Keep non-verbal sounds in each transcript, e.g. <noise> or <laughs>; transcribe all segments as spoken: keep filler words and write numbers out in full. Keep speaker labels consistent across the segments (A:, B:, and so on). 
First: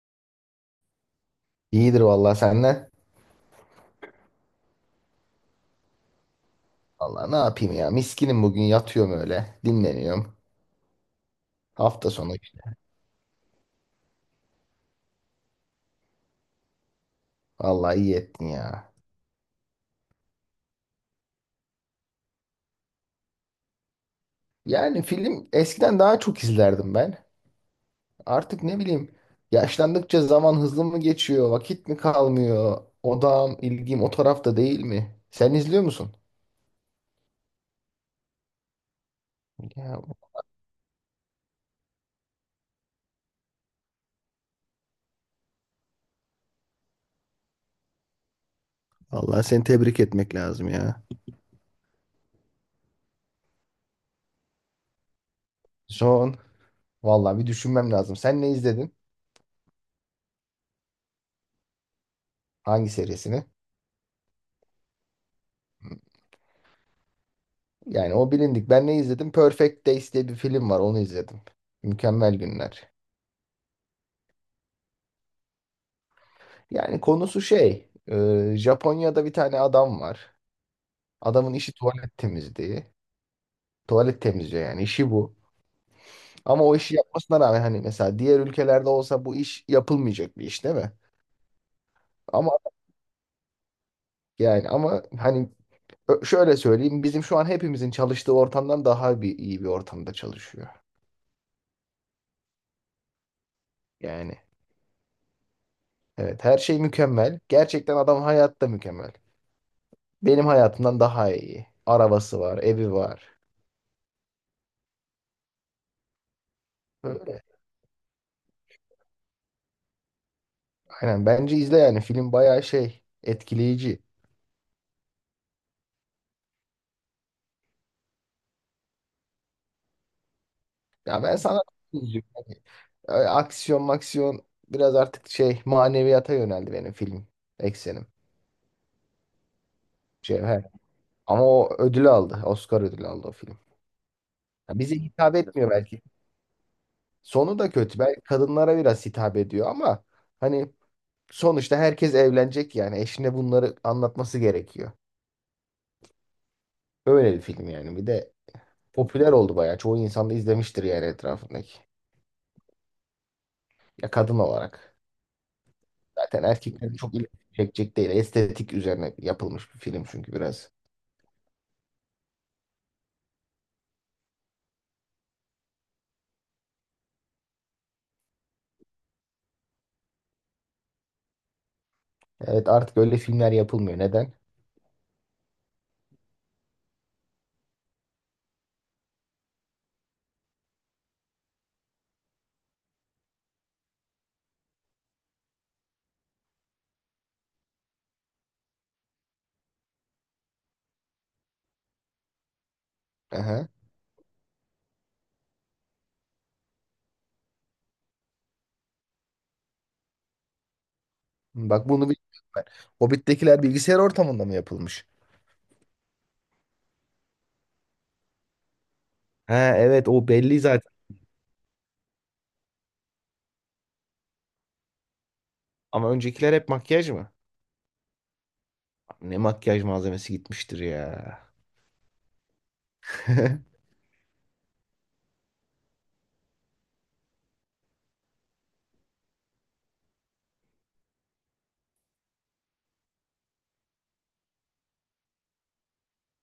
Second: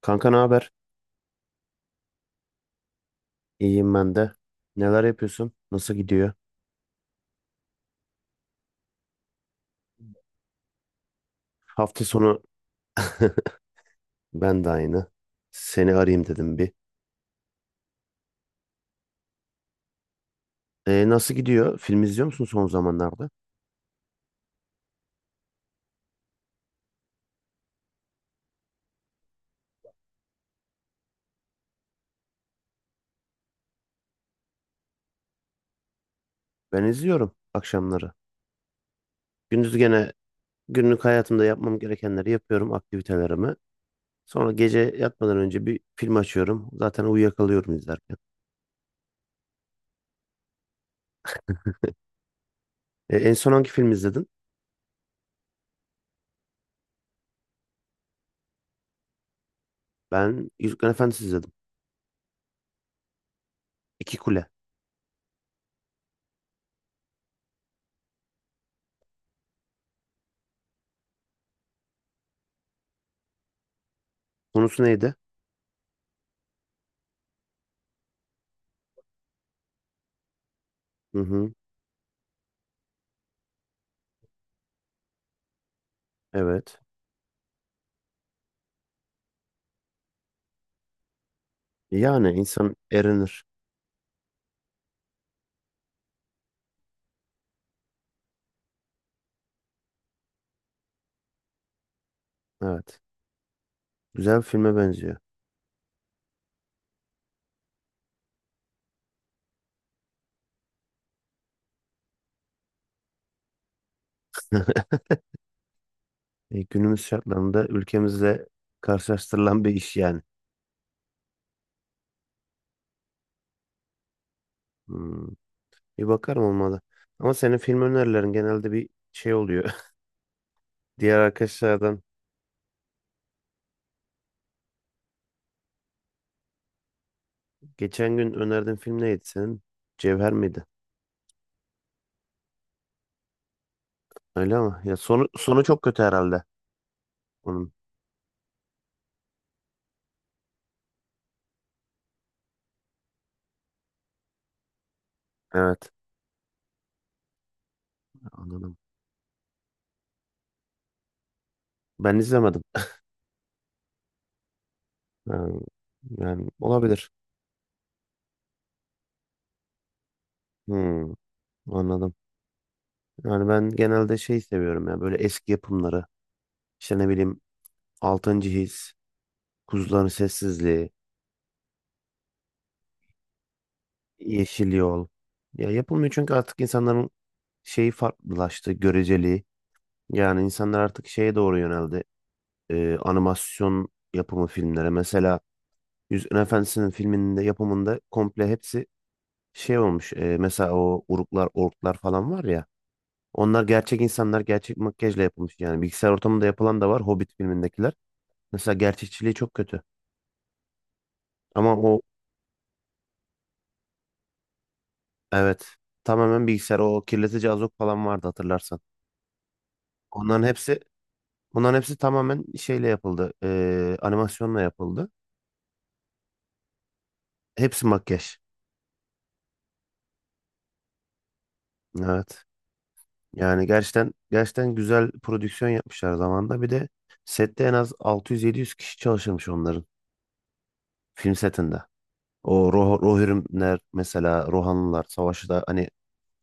A: Kanka ne haber?
B: İyidir vallahi senden.
A: İyiyim ben de. Neler yapıyorsun? Nasıl gidiyor?
B: Vallahi ne yapayım ya? Miskinim bugün yatıyorum öyle. Dinleniyorum.
A: Hafta
B: Hafta sonu.
A: sonu. <laughs> Ben de aynı. Seni arayayım dedim bir.
B: Vallahi iyi ettin ya.
A: E, nasıl gidiyor? Film izliyor musun son zamanlarda?
B: Yani film eskiden daha çok izlerdim ben. Artık ne bileyim, yaşlandıkça zaman hızlı mı geçiyor? Vakit mi kalmıyor? Odağım, ilgim o tarafta değil mi? Sen izliyor musun?
A: Ben izliyorum akşamları. Gündüz
B: Ya
A: gene günlük hayatımda yapmam gerekenleri yapıyorum, aktivitelerimi. Sonra gece yatmadan önce bir film açıyorum. Zaten uyuyakalıyorum izlerken.
B: vallahi seni tebrik etmek lazım ya.
A: E, en son hangi film izledin?
B: Son. Vallahi bir düşünmem lazım. Sen ne izledin?
A: Ben Yüzüklerin Efendisi izledim.
B: Hangi serisini?
A: İki Kule.
B: Yani o bilindik. Ben ne izledim? Perfect Days diye bir film var. Onu izledim. Mükemmel günler.
A: Konusu neydi?
B: Yani konusu şey. e, Japonya'da bir tane adam var.
A: Hı hı.
B: Adamın işi tuvalet temizliği. Tuvalet temizliyor yani. İşi bu. Ama o
A: Evet.
B: işi yapmasına rağmen hani mesela diğer ülkelerde olsa bu iş yapılmayacak bir iş, değil mi?
A: Yani
B: Ama
A: insan erinir.
B: yani ama hani ö- şöyle söyleyeyim. Bizim şu an hepimizin çalıştığı ortamdan daha bir iyi bir ortamda çalışıyor.
A: Evet. Güzel
B: Yani
A: bir filme benziyor.
B: evet, her şey mükemmel. Gerçekten adam hayatta mükemmel. Benim hayatımdan daha iyi. Arabası var, evi var.
A: <laughs> E, günümüz
B: Böyle.
A: şartlarında ülkemizle karşılaştırılan bir iş yani.
B: Aynen, bence izle yani. Film bayağı şey etkileyici.
A: Hmm, Bir bakarım olmalı. Ama senin film önerilerin genelde bir şey oluyor. <laughs> Diğer
B: Ya ben sana
A: arkadaşlardan
B: izliyorum. Hani, e, aksiyon maksiyon biraz artık şey maneviyata yöneldi benim film eksenim.
A: geçen gün önerdiğin film neydi senin? Cevher
B: Cevher.
A: miydi?
B: Ama o ödül aldı. Oscar ödülü aldı o film.
A: Öyle
B: Ya
A: ama
B: bize
A: ya sonu
B: hitap
A: sonu
B: etmiyor
A: çok kötü
B: belki.
A: herhalde
B: Sonu da
A: onun.
B: kötü. Belki kadınlara biraz hitap ediyor ama hani sonuçta herkes evlenecek yani. Eşine bunları anlatması gerekiyor.
A: Evet,
B: Öyle bir film yani. Bir de
A: anladım.
B: popüler oldu bayağı. Çoğu insan da izlemiştir yani, etrafındaki.
A: Ben izlemedim.
B: Ya, kadın olarak.
A: Ha,
B: Zaten
A: yani,
B: erkeklerin
A: olabilir.
B: çok ilgi çekecek değil. Estetik üzerine yapılmış bir film çünkü biraz.
A: Hmm, Anladım. Yani ben genelde şey seviyorum ya böyle eski yapımları. İşte ne bileyim altıncı. His, Kuzuların Sessizliği,
B: Evet, artık öyle filmler yapılmıyor. Neden?
A: Yeşil Yol. Ya yapılmıyor çünkü artık insanların şeyi farklılaştı, göreceliği. Yani insanlar artık şeye doğru yöneldi. Ee, animasyon yapımı filmlere. Mesela Yüzüklerin Efendisi'nin filminde yapımında komple hepsi şey olmuş. E, mesela o uruklar, orklar falan var ya. Onlar
B: Aha.
A: gerçek insanlar gerçek makyajla yapılmış. Yani bilgisayar ortamında yapılan da var Hobbit filmindekiler. Mesela gerçekçiliği çok kötü. Ama
B: Bak,
A: o,
B: bunu bilmiyorum ben. Hobbit'tekiler bilgisayar ortamında mı yapılmış?
A: evet, tamamen bilgisayar, o kirletici azok falan vardı hatırlarsan.
B: Ha evet, o
A: Onların
B: belli
A: hepsi
B: zaten.
A: Bunların hepsi tamamen şeyle yapıldı. Ee, animasyonla yapıldı.
B: Ama öncekiler hep makyaj mı?
A: Hepsi makyaj.
B: Abi, ne makyaj malzemesi gitmiştir ya.
A: Evet. Yani
B: <laughs>
A: gerçekten gerçekten güzel prodüksiyon yapmışlar zamanda. Bir de sette en az altı yüz yedi yüz kişi çalışırmış onların film setinde. O Roh Rohirrimler, mesela Rohanlılar savaşı, hani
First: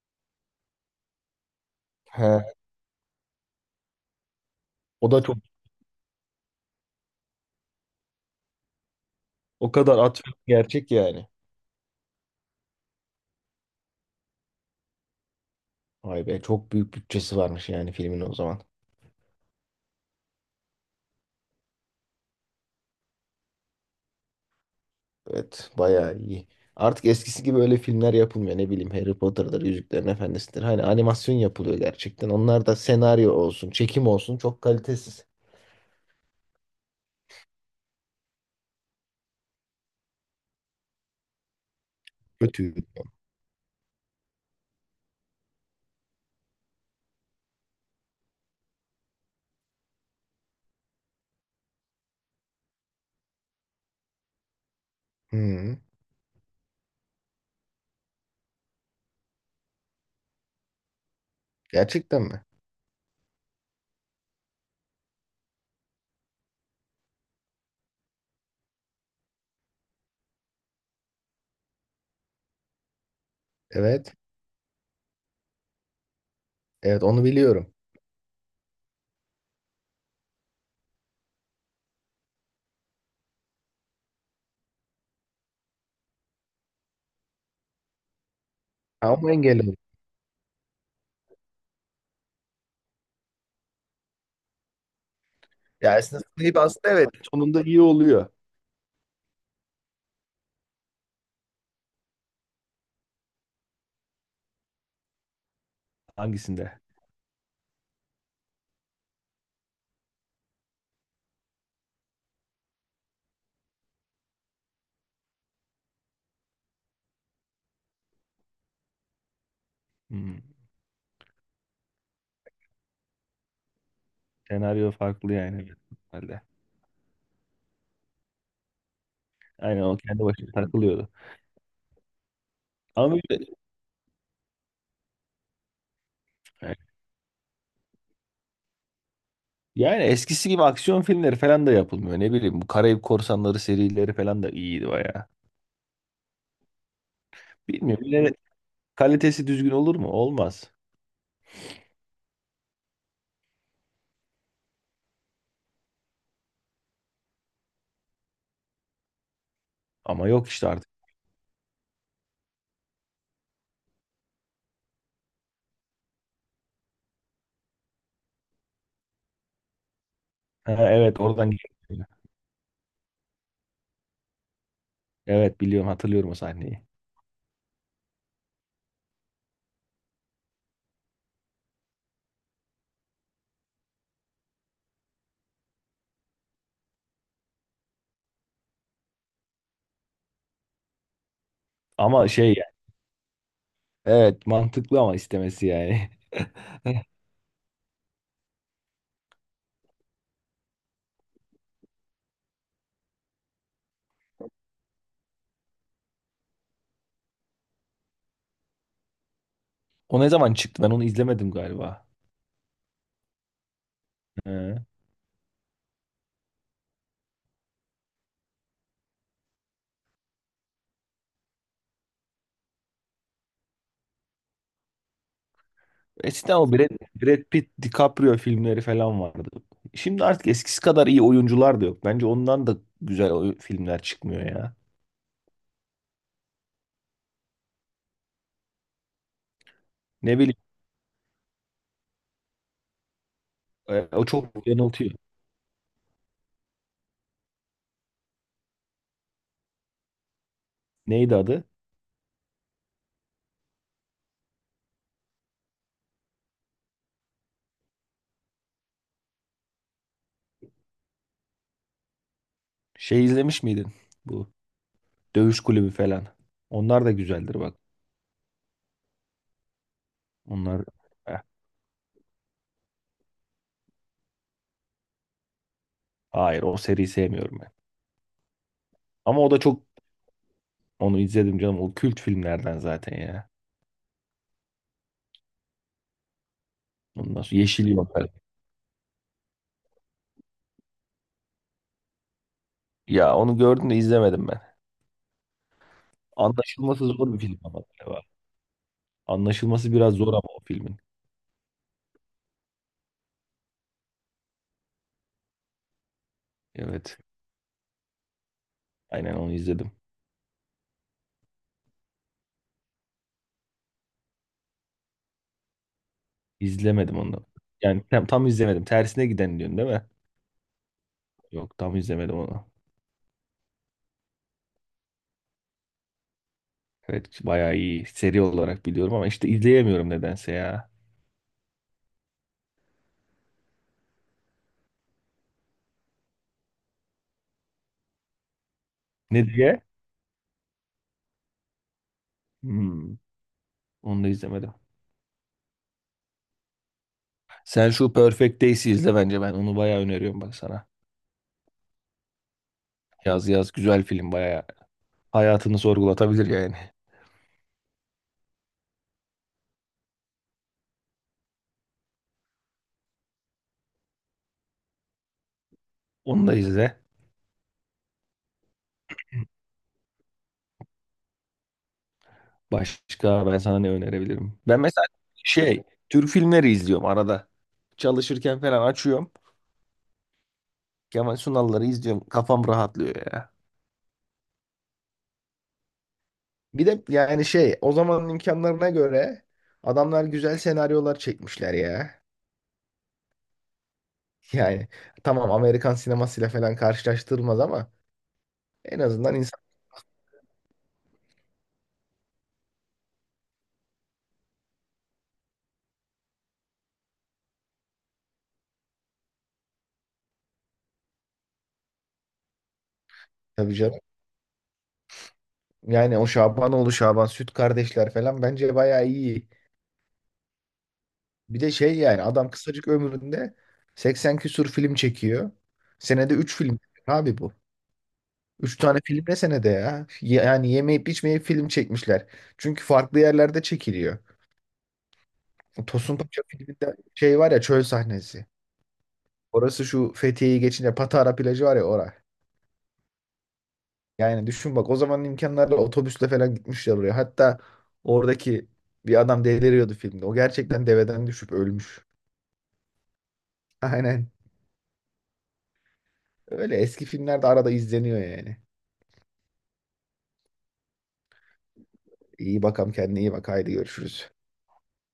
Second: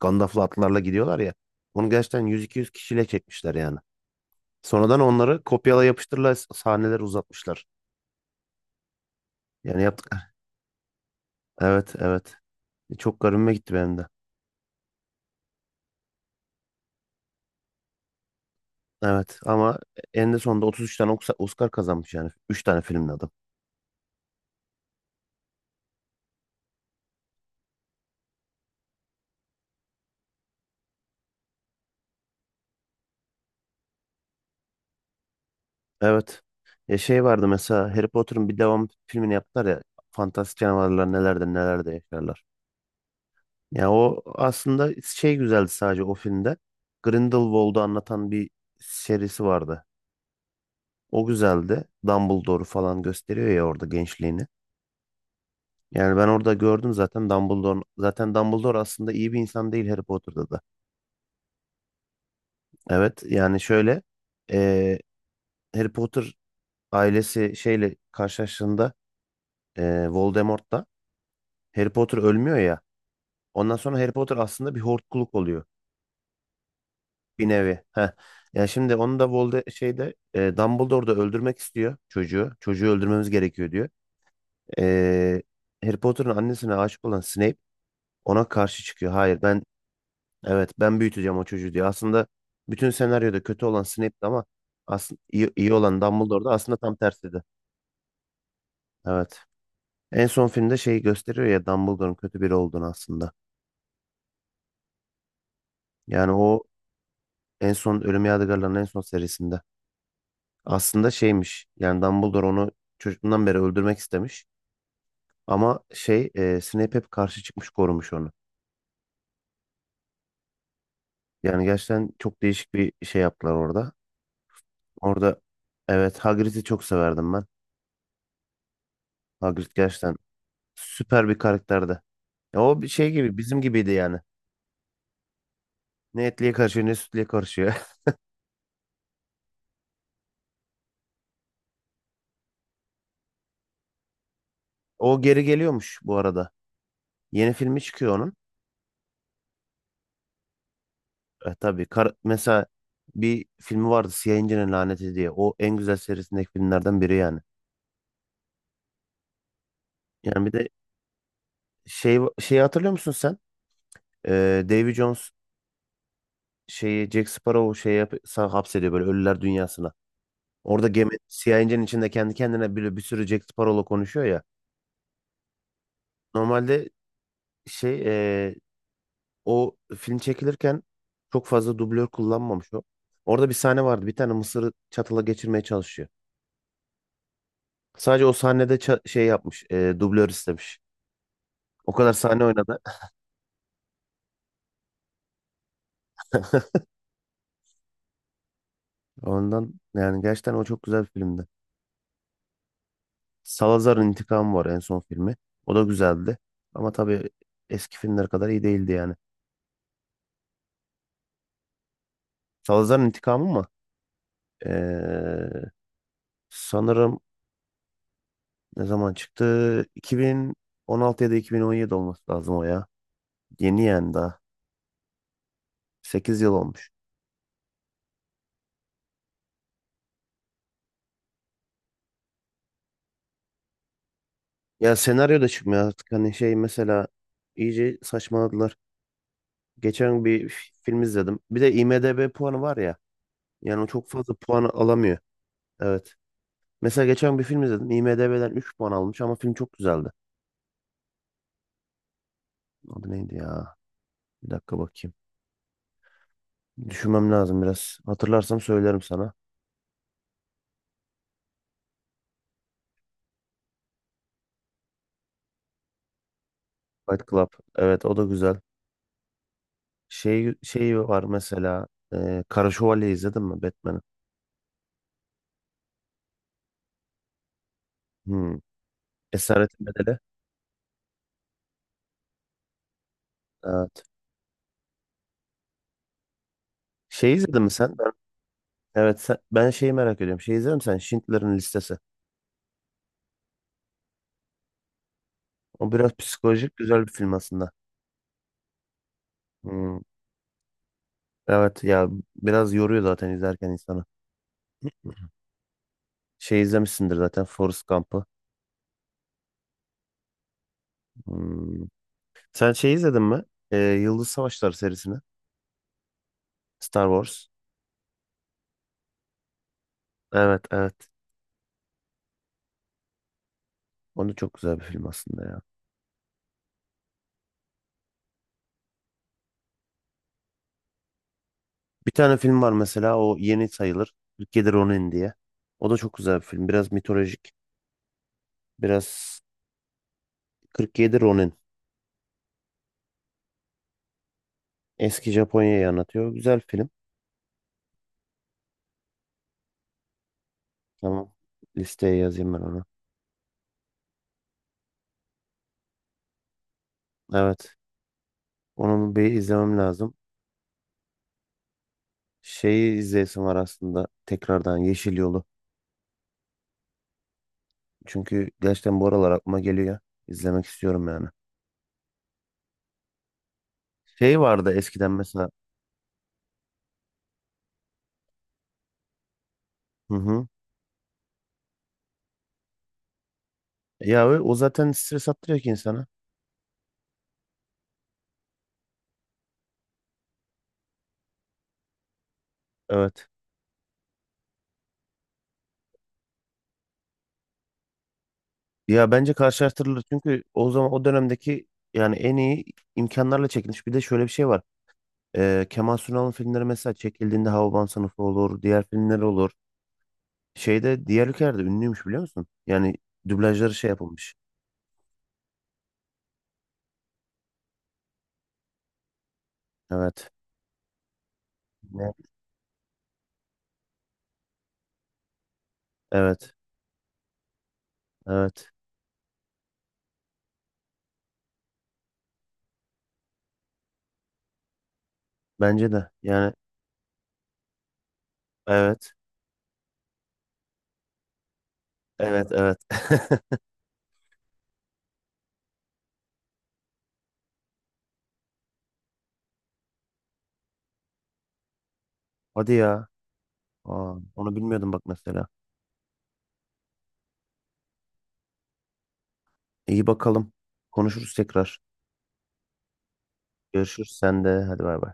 A: Gandalf'lı atlarla gidiyorlar ya. Onu gerçekten
B: He,
A: yüz iki yüz kişiyle çekmişler yani. Sonradan
B: o da çok
A: onları kopyala yapıştırla sahneler uzatmışlar.
B: o
A: Yani
B: kadar
A: yaptık.
B: atfet gerçek yani.
A: Evet evet. E, Çok garibime gitti benim de.
B: Vay be, çok büyük bütçesi varmış yani filmin o zaman.
A: Evet ama en de sonunda otuz üç tane Oks- Oscar kazanmış yani. Üç tane filmle adam.
B: Evet, bayağı iyi. Artık eskisi gibi öyle filmler yapılmıyor, ne bileyim, Harry Potter'dır, Yüzüklerin Efendisi'dir. Hani animasyon yapılıyor gerçekten. Onlar da senaryo olsun, çekim olsun çok kalitesiz.
A: Evet. Ya şey vardı mesela, Harry Potter'ın bir devam filmini yaptılar ya. Fantastik Canavarlar nelerde nelerde Yaşarlar.
B: Kötü.
A: Ya o aslında şey güzeldi sadece o filmde. Grindelwald'u anlatan bir serisi vardı. O güzeldi. Dumbledore'u falan gösteriyor ya orada gençliğini.
B: Hı,
A: Yani ben orada gördüm zaten Dumbledore'un, zaten Dumbledore aslında iyi bir insan değil Harry Potter'da da.
B: gerçekten mi?
A: Evet, yani şöyle, eee Harry Potter ailesi şeyle karşılaştığında, e, Voldemort'la, Harry Potter ölmüyor ya. Ondan sonra Harry
B: Evet.
A: Potter aslında bir hortkuluk oluyor
B: Evet, onu
A: bir
B: biliyorum.
A: nevi. Heh. Ya şimdi onu da Volde şeyde, e, Dumbledore da öldürmek istiyor çocuğu. Çocuğu öldürmemiz gerekiyor diyor. E, Harry Potter'ın annesine aşık olan Snape ona karşı çıkıyor.
B: Ama
A: Hayır
B: engel
A: ben,
B: oldu.
A: evet ben büyüteceğim o çocuğu diyor. Aslında bütün senaryoda kötü olan Snape'ti ama aslında iyi, iyi
B: Ya,
A: olan
B: esnasında
A: Dumbledore'da
B: iyi
A: aslında
B: aslında,
A: tam
B: evet.
A: tersiydi.
B: Sonunda iyi oluyor.
A: Evet. En son filmde şeyi gösteriyor ya, Dumbledore'un kötü biri olduğunu aslında. Yani o
B: Hangisinde?
A: en son Ölüm Yadigarları'nın en son serisinde. Aslında şeymiş. Yani Dumbledore onu çocukluğundan beri öldürmek istemiş. Ama şey e, Snape hep karşı çıkmış, korumuş onu.
B: Hmm.
A: Yani gerçekten çok değişik bir şey yaptılar orada.
B: Senaryo farklı
A: Orada,
B: yani, büyük
A: evet,
B: ihtimalle.
A: Hagrid'i çok severdim ben. Hagrid
B: Aynen, o
A: gerçekten
B: kendi başına takılıyordu.
A: süper bir karakterdi. Ya o bir şey
B: Ama
A: gibi
B: böyle,
A: bizim gibiydi yani. Ne etliye karışıyor ne sütlüye karışıyor. <laughs>
B: yani eskisi gibi aksiyon filmleri falan da yapılmıyor. Ne bileyim, bu Karayip Korsanları serileri falan da iyiydi
A: O
B: bayağı.
A: geri geliyormuş bu arada. Yeni filmi
B: Bilmiyorum,
A: çıkıyor
B: yine
A: onun.
B: kalitesi düzgün olur mu? Olmaz.
A: E, tabii kar mesela bir filmi vardı, Siyah İnci'nin Laneti diye. O en güzel serisindeki filmlerden biri yani.
B: Ama
A: Yani
B: yok
A: bir de
B: işte artık.
A: şey şeyi hatırlıyor musun sen? Ee, Davy Jones şeyi, Jack Sparrow şey yap sa- hapsediyor böyle ölüler dünyasına.
B: Ha
A: Orada gemi
B: evet, oradan
A: Siyah İnci'nin
B: geliyor.
A: içinde kendi kendine bir, bir sürü Jack Sparrow'la konuşuyor ya.
B: Evet biliyorum, hatırlıyorum o sahneyi.
A: Normalde şey, e, o film çekilirken çok fazla dublör kullanmamış o. Orada bir sahne vardı. Bir tane mısırı çatala geçirmeye çalışıyor. Sadece o sahnede ça- şey yapmış. E, dublör istemiş. O kadar
B: Ama
A: sahne
B: şey yani,
A: oynadı.
B: evet mantıklı ama istemesi yani. <laughs>
A: Ondan, yani, gerçekten o çok güzel bir filmdi. Salazar'ın İntikamı var en son filmi. O da güzeldi. Ama tabii eski filmler kadar iyi değildi yani.
B: O ne zaman çıktı? Ben onu izlemedim galiba.
A: Salazar'ın İntikamı mı?
B: He.
A: Ee, Sanırım, ne zaman çıktı? iki bin on altı ya da iki bin on yedi olması lazım o ya. Yeni yani daha. sekiz yıl
B: Eskiden o
A: olmuş.
B: Brad, Brad Pitt, DiCaprio filmleri falan vardı. Şimdi artık eskisi kadar iyi oyuncular da yok. Bence ondan da güzel oy- filmler çıkmıyor ya.
A: Ya senaryo da çıkmıyor artık. Hani şey mesela, iyice saçmaladılar. Geçen
B: Ne
A: bir f-
B: bileyim,
A: film izledim. Bir de IMDb puanı var ya. Yani o çok
B: e, o
A: fazla puan
B: çok yanıltıyor.
A: alamıyor. Evet. Mesela geçen bir film izledim. IMDb'den üç puan almış ama film çok güzeldi.
B: Neydi adı?
A: Adı neydi ya? Bir dakika bakayım. Düşünmem lazım biraz. Hatırlarsam söylerim sana.
B: Şey izlemiş miydin? Bu Dövüş Kulübü falan. Onlar da
A: Fight Club.
B: güzeldir bak.
A: Evet, o da güzel. Şey,
B: Onlar
A: şey var
B: Eh,
A: mesela. E, Kara Şövalye izledin mi, Batman'ı?
B: hayır, o seriyi sevmiyorum ben.
A: Hmm.
B: Ama o da çok
A: Esaretin Bedeli.
B: onu izledim canım. O kült filmlerden zaten ya.
A: Evet. Şey
B: Ondan sonra
A: izledin mi
B: Yeşil
A: sen?
B: Yol
A: Ben,
B: falan.
A: evet sen- ben şeyi merak ediyorum. Şey izledin mi sen? Schindler'in Listesi.
B: Ya, onu gördüm de izlemedim ben.
A: O biraz psikolojik, güzel
B: Anlaşılması
A: bir
B: zor
A: film
B: bir film
A: aslında.
B: ama galiba. Anlaşılması
A: Hmm.
B: biraz zor ama o filmin.
A: Evet ya, biraz yoruyor zaten izlerken insanı. Şey izlemişsindir
B: Evet.
A: zaten, Forrest Gump'ı.
B: Aynen, onu izledim.
A: Hmm. Sen şey izledin mi? Ee, Yıldız Savaşları serisini. Star
B: İzlemedim onu.
A: Wars.
B: Yani tam, tam izlemedim. Tersine giden diyorsun, değil mi?
A: Evet evet.
B: Yok, tam izlemedim onu.
A: Onu çok güzel bir film aslında ya.
B: Evet, bayağı iyi. Seri olarak biliyorum ama işte izleyemiyorum nedense ya.
A: Bir tane film var mesela, o yeni sayılır. kırk yedi Ronin diye. O da çok güzel bir film. Biraz mitolojik. Biraz
B: Ne diye?
A: kırk yedi Ronin.
B: Hmm, onu da izlemedim.
A: Eski Japonya'yı anlatıyor. Güzel film.
B: Sen şu Perfect Days'i izle bence. Ben onu bayağı öneriyorum bak sana.
A: Tamam. Listeye yazayım ben onu.
B: Yaz yaz, güzel film bayağı. Hayatını sorgulatabilir yani.
A: Evet. Onu bir izlemem lazım. Şeyi izleyesim var aslında. Tekrardan Yeşil Yolu.
B: Onu da izle.
A: Çünkü gerçekten bu aralar aklıma geliyor. İzlemek istiyorum yani.
B: Başka ben sana ne
A: Şey
B: önerebilirim?
A: vardı
B: Ben mesela
A: eskiden mesela.
B: şey Türk filmleri izliyorum arada. Çalışırken falan açıyorum.
A: Hı hı.
B: Kemal Sunal'ları izliyorum. Kafam rahatlıyor ya.
A: E, Ya, o o zaten stres attırıyor ki insana.
B: Bir de yani şey o zamanın imkanlarına göre adamlar güzel senaryolar çekmişler ya. <laughs>
A: Evet.
B: Yani tamam, Amerikan sinemasıyla falan karşılaştırılmaz ama en
A: Ya bence
B: azından insan,
A: karşılaştırılır çünkü o zaman o dönemdeki yani en iyi imkanlarla çekilmiş. Bir de şöyle bir şey var. Ee, Kemal Sunal'ın filmleri, mesela çekildiğinde, Havaban Sınıfı olur, diğer filmler olur. Şeyde, diğer ülkelerde ünlüymüş biliyor musun? Yani dublajları
B: tabii
A: şey
B: canım.
A: yapılmış.
B: Yani o Şabanoğlu Şaban, Süt Kardeşler falan bence bayağı iyi.
A: Evet.
B: Bir de şey
A: Ne?
B: yani adam kısacık ömründe seksen küsur film çekiyor. Senede
A: Evet.
B: üç film çekiyor abi bu.
A: Evet.
B: Üç tane film ne senede ya? Yani yemeyip içmeyip film çekmişler. Çünkü farklı yerlerde çekiliyor.
A: Bence de.
B: Tosun Paşa
A: Yani
B: filminde şey var ya, çöl sahnesi.
A: evet.
B: Orası şu Fethiye'yi geçince Patara plajı var ya, oraya.
A: Evet, evet. <laughs>
B: Yani düşün bak, o zamanın imkanlarla otobüsle falan gitmişler oraya. Hatta oradaki bir adam deliriyordu filmde. O gerçekten deveden düşüp ölmüş.
A: Hadi ya. Aa,
B: Aynen.
A: onu bilmiyordum bak mesela.
B: Öyle eski filmlerde arada izleniyor yani.
A: İyi bakalım. Konuşuruz tekrar.
B: İyi bakalım, kendine iyi bak, haydi
A: Görüşürüz
B: görüşürüz.
A: sen de. Hadi bay bay.